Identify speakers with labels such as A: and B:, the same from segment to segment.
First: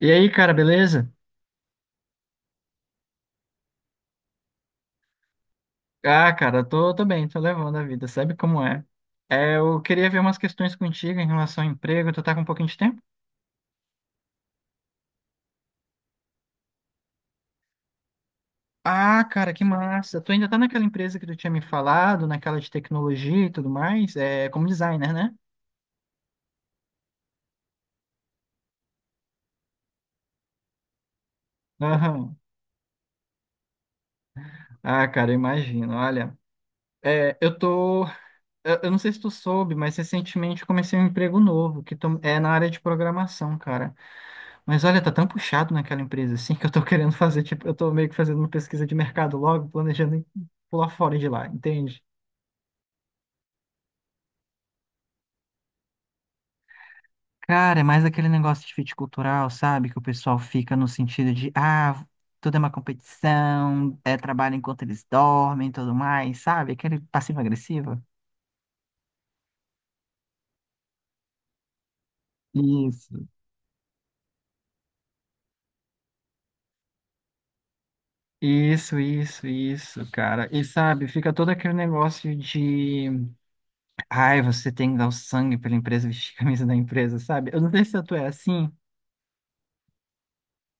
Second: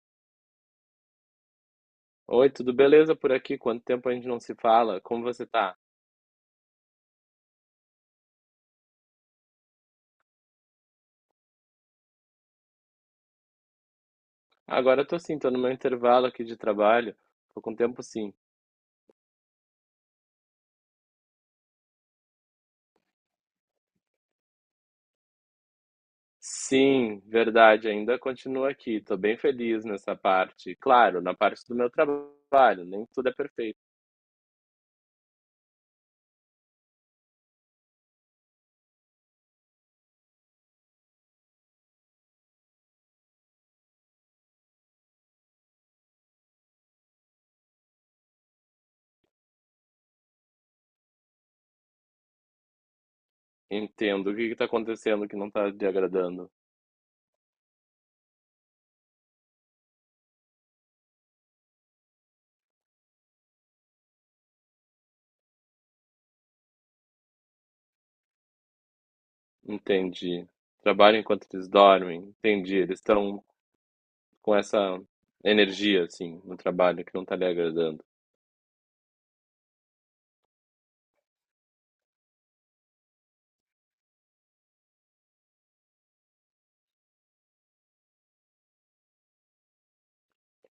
A: E aí, cara, beleza?
B: Oi, tudo beleza por aqui? Quanto tempo a gente não se fala? Como você tá?
A: Ah, cara, tô bem, tô levando a vida, sabe como é? É, eu queria ver umas questões contigo em relação ao emprego, tu tá com um pouquinho de tempo?
B: Agora eu tô sim, tô no meu intervalo aqui de trabalho. Tô com tempo sim.
A: Ah, cara, que massa! Tu ainda tá naquela empresa que tu tinha me falado, naquela de tecnologia e tudo mais, é, como designer, né?
B: Sim, verdade, ainda continuo aqui. Tô bem feliz nessa parte. Claro, na parte do meu
A: Aham.
B: trabalho, nem tudo é perfeito.
A: Ah, cara, eu imagino, olha. É, eu tô. Eu não sei se tu soube, mas recentemente eu comecei um emprego novo, que é na área de programação, cara. Mas olha, tá tão puxado naquela empresa assim que eu tô querendo fazer, tipo, eu tô meio que fazendo uma pesquisa de mercado logo, planejando em pular fora de lá, entende?
B: Entendo. O que que tá acontecendo que não tá te agradando?
A: Cara, é mais aquele negócio de fit cultural, sabe? Que o pessoal fica no sentido de, ah, tudo é uma competição, é trabalho enquanto eles dormem e tudo mais, sabe? Aquele passivo-agressivo.
B: Entendi. Trabalho enquanto eles dormem. Entendi. Eles
A: Isso,
B: estão com essa energia, assim, no trabalho que não tá lhe agradando.
A: isso, cara. E sabe, fica todo aquele negócio de, ai, você tem que dar o sangue pela empresa, vestir a camisa da empresa, sabe? Eu não sei se tu é assim.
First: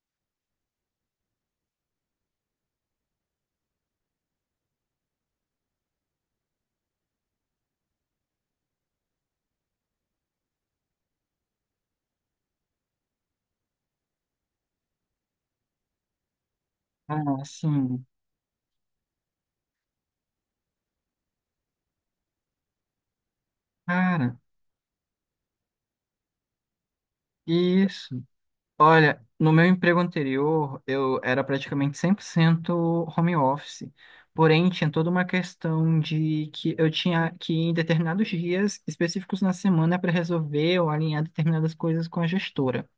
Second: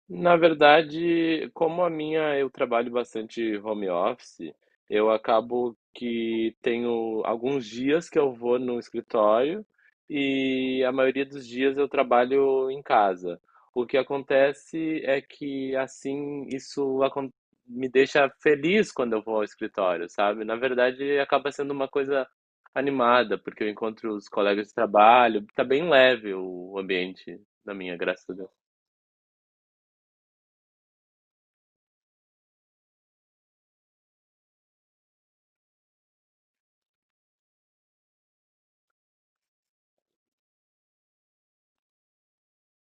B: Na verdade, como a minha eu trabalho bastante home office, eu acabo que tenho alguns dias que eu vou no escritório e a maioria dos dias eu trabalho em casa. O que acontece é que assim
A: Ah,
B: me
A: sim.
B: deixa feliz quando eu vou ao escritório, sabe? Na verdade, acaba sendo uma coisa animada, porque eu encontro os
A: Cara,
B: colegas de trabalho, tá bem leve o ambiente da minha,
A: isso.
B: graça.
A: Olha, no meu emprego anterior, eu era praticamente 100% home office. Porém, tinha toda uma questão de que eu tinha que ir em determinados dias específicos na semana para resolver ou alinhar determinadas coisas com a gestora.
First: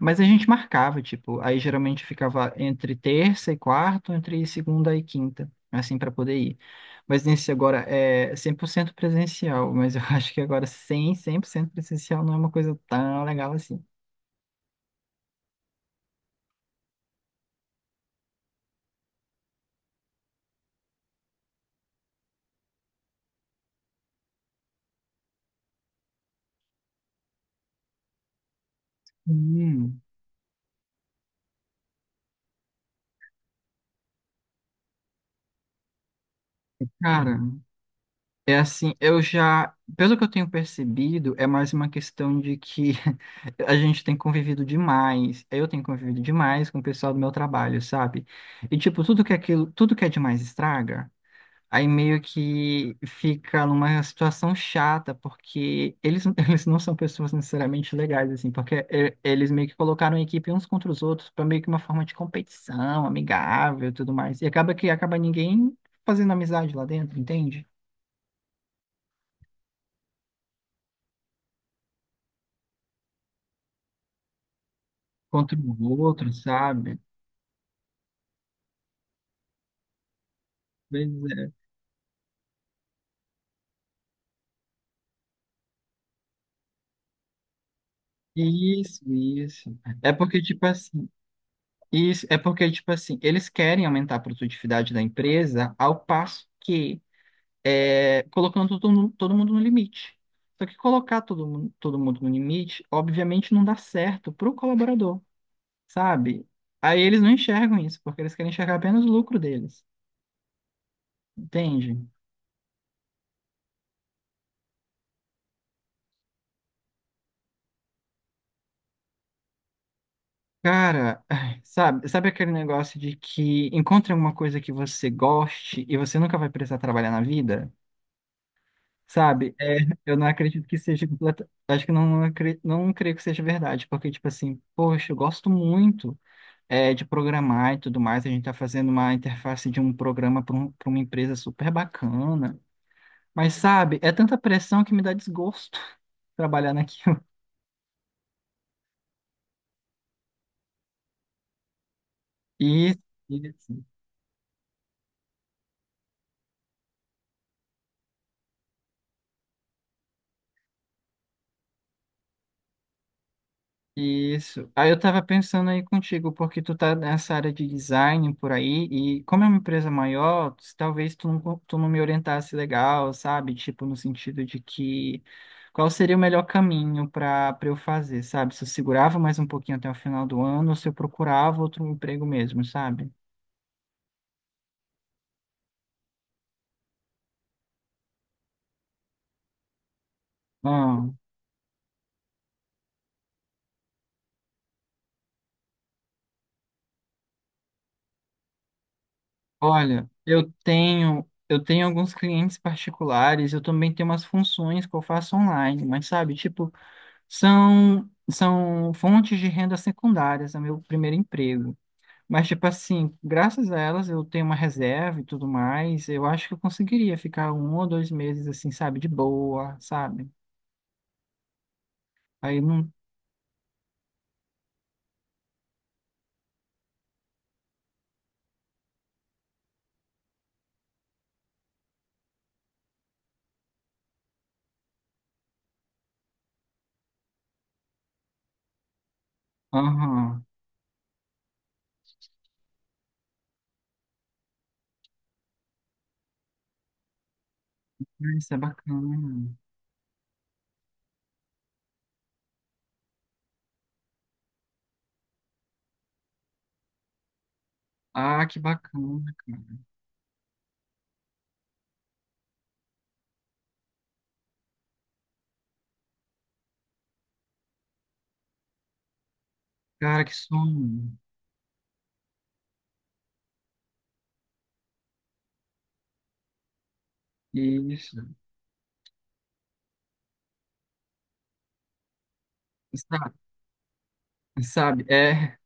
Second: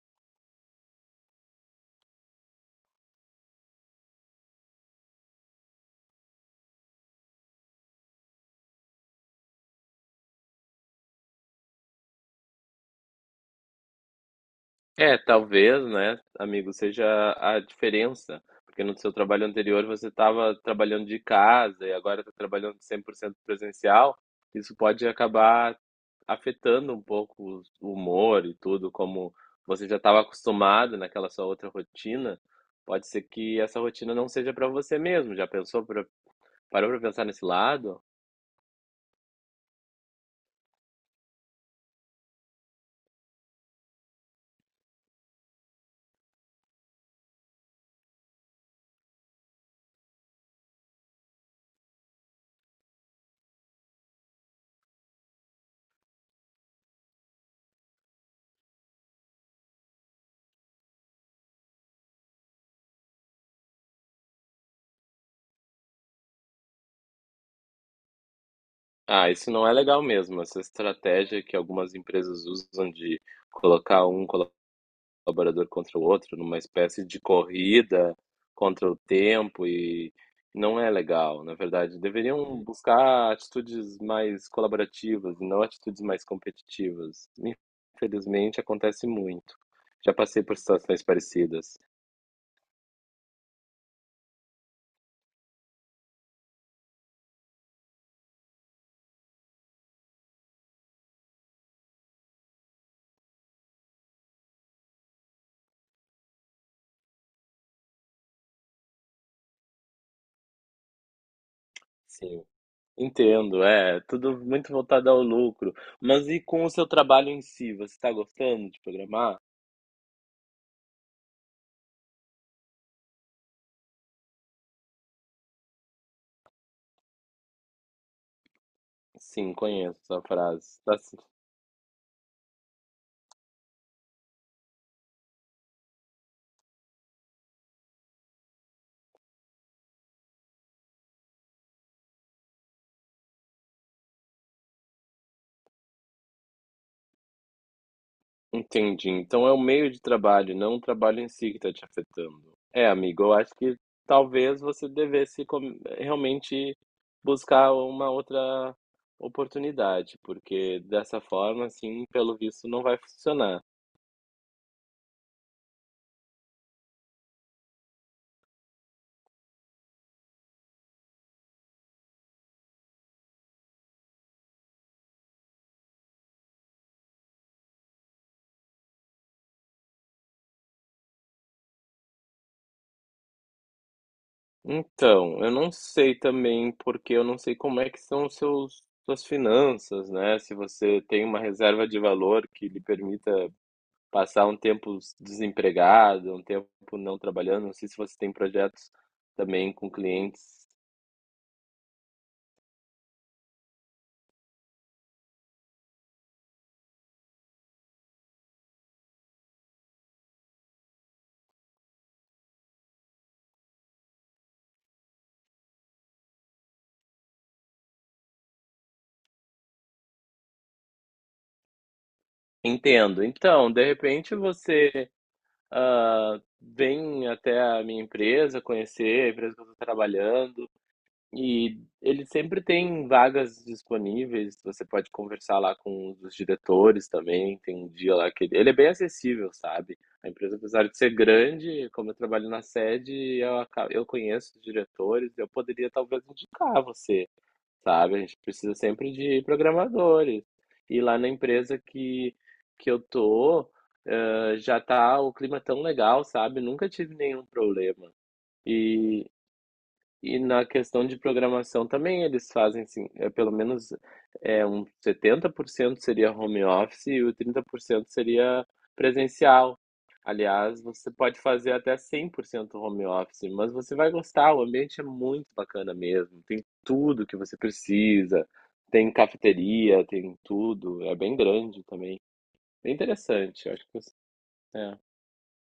A: Mas a gente marcava, tipo, aí geralmente ficava entre terça e quarta, entre segunda e quinta, assim, para poder ir. Mas nesse agora é 100% presencial, mas eu acho que agora 100% presencial não é uma coisa tão legal assim.
B: É, talvez, né, amigo, seja a diferença, porque no seu trabalho anterior você estava trabalhando de casa e agora está trabalhando 100% presencial. Isso pode acabar afetando um pouco o humor e tudo, como você já
A: Hum,
B: estava acostumado naquela sua outra rotina. Pode ser que essa rotina não seja para você mesmo. Parou para pensar
A: cara,
B: nesse lado?
A: é assim, eu já, pelo que eu tenho percebido, é mais uma questão de que a gente tem convivido demais, eu tenho convivido demais com o pessoal do meu trabalho, sabe? E tipo, tudo que é aquilo, tudo que é demais estraga. Aí meio que fica numa situação chata, porque eles, eles não são pessoas necessariamente legais, assim, porque eles meio que colocaram a equipe uns contra os outros para meio que uma forma de competição, amigável e tudo mais. E acaba que acaba ninguém fazendo amizade lá dentro, entende?
B: Ah, isso não é legal mesmo. Essa estratégia que algumas empresas usam de colocar um
A: Contra
B: colaborador contra
A: o
B: o
A: outro,
B: outro, numa
A: sabe?
B: espécie de corrida contra o tempo e não é
A: Pois
B: legal,
A: é.
B: na verdade. Deveriam buscar atitudes mais colaborativas e não atitudes mais competitivas. Infelizmente
A: Isso,
B: acontece muito.
A: isso. É
B: Já
A: porque,
B: passei por
A: tipo
B: situações
A: assim,
B: parecidas.
A: isso, é porque, tipo assim, eles querem aumentar a produtividade da empresa ao passo que é, colocando todo mundo no limite. Só que colocar todo mundo no limite, obviamente, não dá certo para o colaborador, sabe? Aí eles não enxergam isso, porque eles querem enxergar apenas o lucro deles, entende?
B: Sim. Entendo, é tudo muito voltado ao lucro. Mas e com o seu trabalho em si, você está gostando de programar?
A: Cara, ai, sabe, sabe aquele negócio de que encontre alguma coisa que você goste e você nunca vai precisar trabalhar na vida? Sabe?
B: Sim,
A: É,
B: conheço
A: eu
B: essa
A: não acredito que
B: frase. Tá.
A: seja completa. Acho que não, não creio que seja verdade, porque, tipo assim, poxa, eu gosto muito, é, de programar e tudo mais. A gente está fazendo uma interface de um programa para para uma empresa super bacana. Mas, sabe, é tanta pressão que me dá desgosto trabalhar naquilo.
B: Entendi. Então é o meio de trabalho, não o trabalho em si que está te afetando. É,
A: E,
B: amigo, eu acho que talvez você realmente buscar uma outra oportunidade, porque dessa forma, assim, pelo visto, não vai funcionar.
A: isso. Aí eu tava pensando aí contigo, porque tu tá nessa área de design por aí, e como é uma empresa maior, talvez tu não, tu não me orientasse legal, sabe? Tipo, no sentido de que qual seria o melhor caminho para eu fazer, sabe? Se eu segurava mais um pouquinho até o final do ano, ou se eu procurava outro emprego mesmo, sabe?
B: Então, eu não sei também, porque eu não sei como é que são suas finanças, né? Se você
A: Ah,
B: tem uma reserva de valor que lhe permita passar um tempo desempregado, um tempo não trabalhando. Não sei se você tem projetos também com
A: olha, eu
B: clientes.
A: tenho eu tenho alguns clientes particulares, eu também tenho umas funções que eu faço online, mas sabe, tipo, são fontes de renda secundárias, é meu primeiro emprego. Mas, tipo assim, graças a elas eu tenho uma reserva e tudo mais, eu acho que eu conseguiria ficar um ou dois meses, assim, sabe, de boa, sabe? Aí não.
B: Entendo. Então, de repente você, ah, vem até a minha empresa conhecer a empresa que eu estou trabalhando. E ele sempre tem vagas disponíveis, você pode conversar lá com os diretores também, tem um dia lá que ele é bem acessível, sabe? A
A: Aham.
B: empresa, apesar de ser grande, como eu trabalho na sede, eu conheço os diretores, eu poderia talvez indicar você, sabe? A gente
A: Isso é
B: precisa sempre de
A: bacana.
B: programadores. E lá na empresa que eu tô, já tá o clima tão legal, sabe? Nunca tive nenhum problema.
A: Ah, que bacana, cara.
B: E na questão de programação também eles fazem assim, é pelo menos é 70% seria home office e o 30% seria presencial.
A: Cara, que
B: Aliás, você
A: sonho.
B: pode fazer até 100% home office, mas você vai gostar, o ambiente é muito bacana mesmo. Tem tudo que você
A: Isso.
B: precisa, tem cafeteria, tem tudo, é bem grande também. Bem
A: Sa-
B: interessante, acho que você... é.
A: Sabe, é.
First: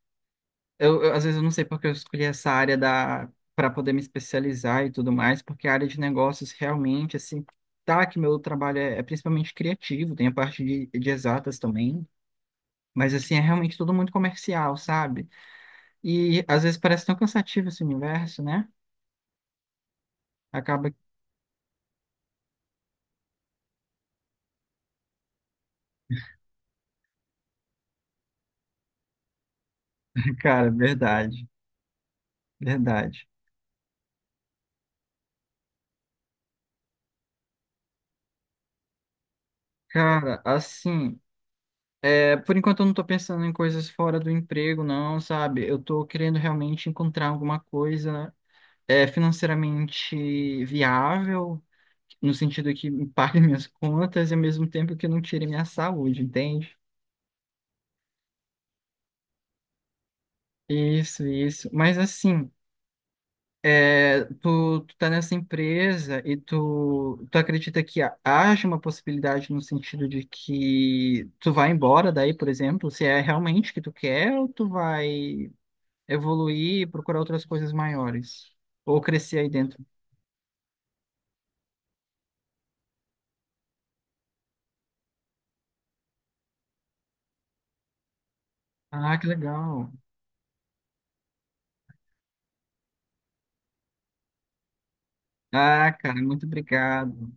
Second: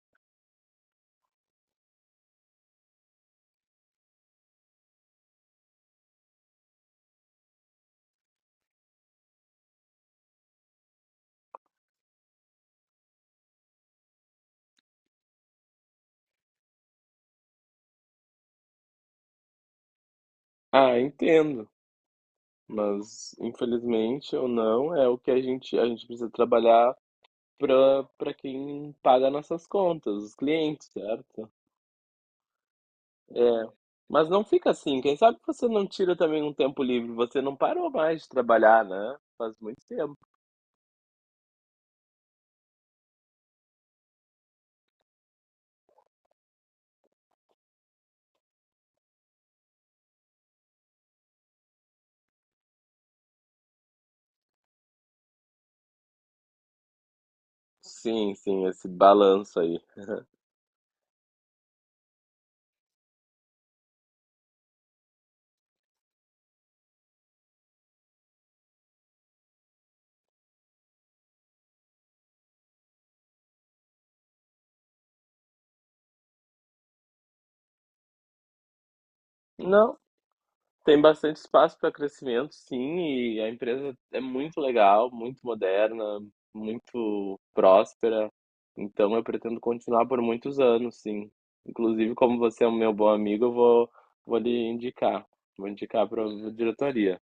A: Às vezes eu não sei porque eu escolhi essa área da para poder me especializar e tudo mais, porque a área de negócios realmente assim, tá que meu trabalho é, é principalmente criativo, tem a parte de exatas também, mas assim é realmente tudo muito comercial, sabe? E às vezes parece tão cansativo esse universo, né? Acaba, que...
B: Ah, entendo, mas infelizmente ou não, é o que a gente precisa trabalhar para quem paga nossas contas, os
A: cara,
B: clientes,
A: verdade,
B: certo?
A: verdade.
B: É. Mas não fica assim. Quem sabe você não tira também um tempo livre? Você não parou mais de trabalhar, né? Faz muito tempo.
A: Cara, assim, é, por enquanto eu não tô pensando em coisas fora do emprego, não, sabe? Eu tô querendo realmente encontrar alguma coisa é financeiramente viável, no sentido que me pague minhas contas e ao mesmo tempo que não tire minha saúde, entende?
B: Sim, sim, esse balanço aí.
A: Isso, isso. Mas assim, é, tu tá nessa empresa e tu acredita que haja uma possibilidade no sentido de que tu vai embora daí, por exemplo, se é realmente o que tu quer ou tu vai evoluir e procurar outras coisas maiores? Ou crescer aí dentro?
B: Não, tem bastante espaço para crescimento, sim, e a empresa é muito legal, muito moderna, muito próspera. Então
A: Ah,
B: eu
A: que
B: pretendo
A: legal.
B: continuar por muitos anos, sim. Inclusive, como você é um meu bom amigo, vou lhe indicar. Vou
A: Ah,
B: indicar
A: cara,
B: para
A: muito
B: a diretoria.
A: obrigado.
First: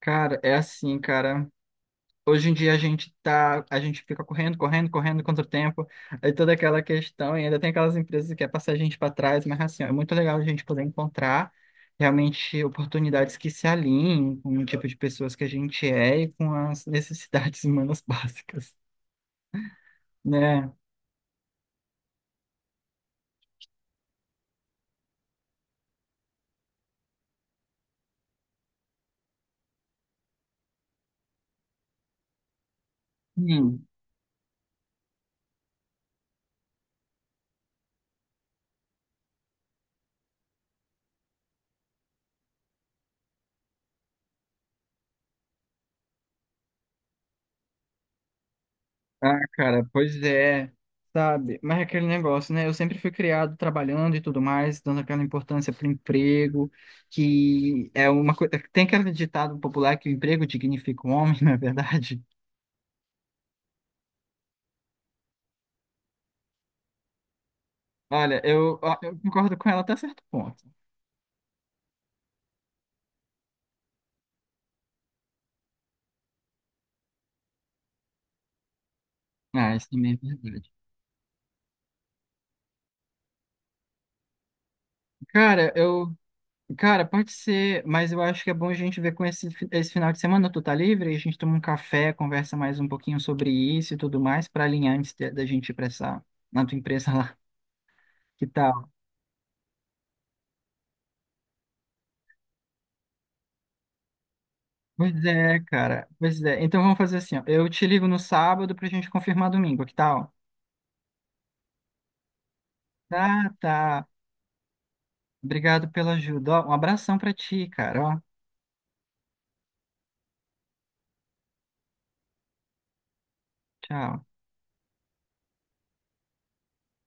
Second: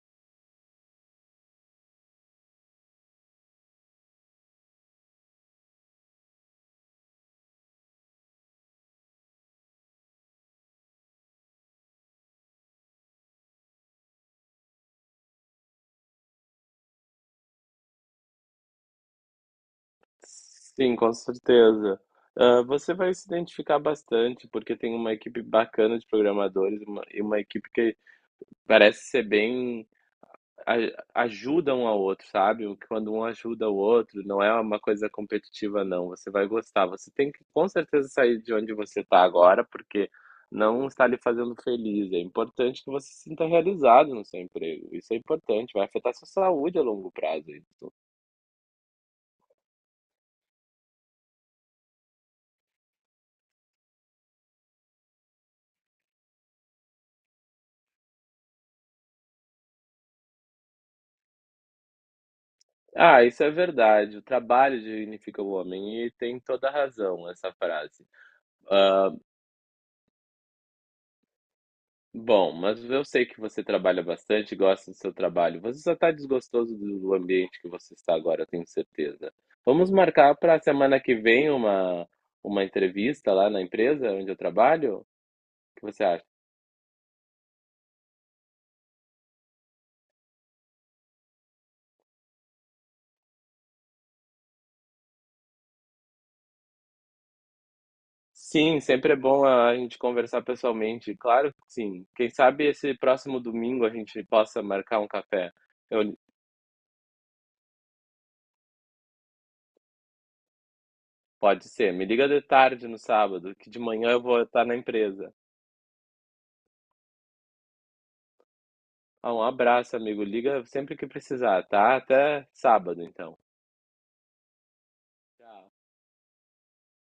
A: Cara, é assim, cara. Hoje em dia a gente fica correndo, correndo, correndo contra o tempo, aí toda aquela questão, e ainda tem aquelas empresas que quer passar a gente para trás, mas assim, ó, é muito legal a gente poder encontrar realmente oportunidades que se alinhem com o tipo de pessoas que a gente é e com as necessidades humanas básicas, né?
B: Sim, com certeza. Ah, você vai se identificar bastante, porque tem uma equipe bacana de e uma equipe que parece ser bem ajuda um ao outro, sabe? Quando um ajuda o
A: Hum.
B: outro, não é uma coisa competitiva, não. Você vai gostar. Você tem que com certeza sair de onde você está agora, porque não está lhe fazendo feliz. É importante que você se sinta realizado no seu emprego. Isso é importante, vai afetar sua saúde a longo prazo. Isso.
A: Ah, cara, pois é, sabe? Mas é aquele negócio, né? Eu sempre fui criado trabalhando e tudo mais, dando aquela importância para o emprego, que é uma coisa. Tem aquele ditado popular que o emprego dignifica o homem, não é verdade?
B: Ah, isso é verdade. O trabalho dignifica o homem e tem toda a razão essa frase.
A: Olha,
B: Ah,
A: eu concordo com ela até certo ponto.
B: bom, mas eu sei que você trabalha bastante, gosta do seu trabalho. Você só está desgostoso do ambiente que você está agora, eu tenho certeza.
A: Ah, isso
B: Vamos
A: também é
B: marcar para a
A: verdade.
B: semana que vem uma, uma entrevista lá na empresa onde eu trabalho? O
A: Cara,
B: que você
A: eu.
B: acha?
A: Cara, pode ser, mas eu acho que é bom a gente ver com esse final de semana. Tu tá livre? A gente toma um café, conversa mais um pouquinho sobre isso e tudo mais, para alinhar da gente ir pra essa, na tua empresa lá. Que
B: Sim,
A: tal?
B: sempre é bom a gente conversar pessoalmente. Claro que sim. Quem sabe esse próximo domingo a gente possa marcar um
A: Pois
B: café.
A: é, cara.
B: Eu,
A: Pois é. Então vamos fazer assim, ó. Eu te ligo no sábado pra gente confirmar domingo, que tal?
B: pode ser. Me liga de tarde no
A: Tá,
B: sábado, que de
A: tá.
B: manhã eu vou estar na empresa.
A: Obrigado pela ajuda. Ó, um abração pra ti, cara. Ó,
B: Ah, um abraço, amigo. Liga sempre que precisar, tá? Até sábado, então.
A: tchau.
B: Tchau.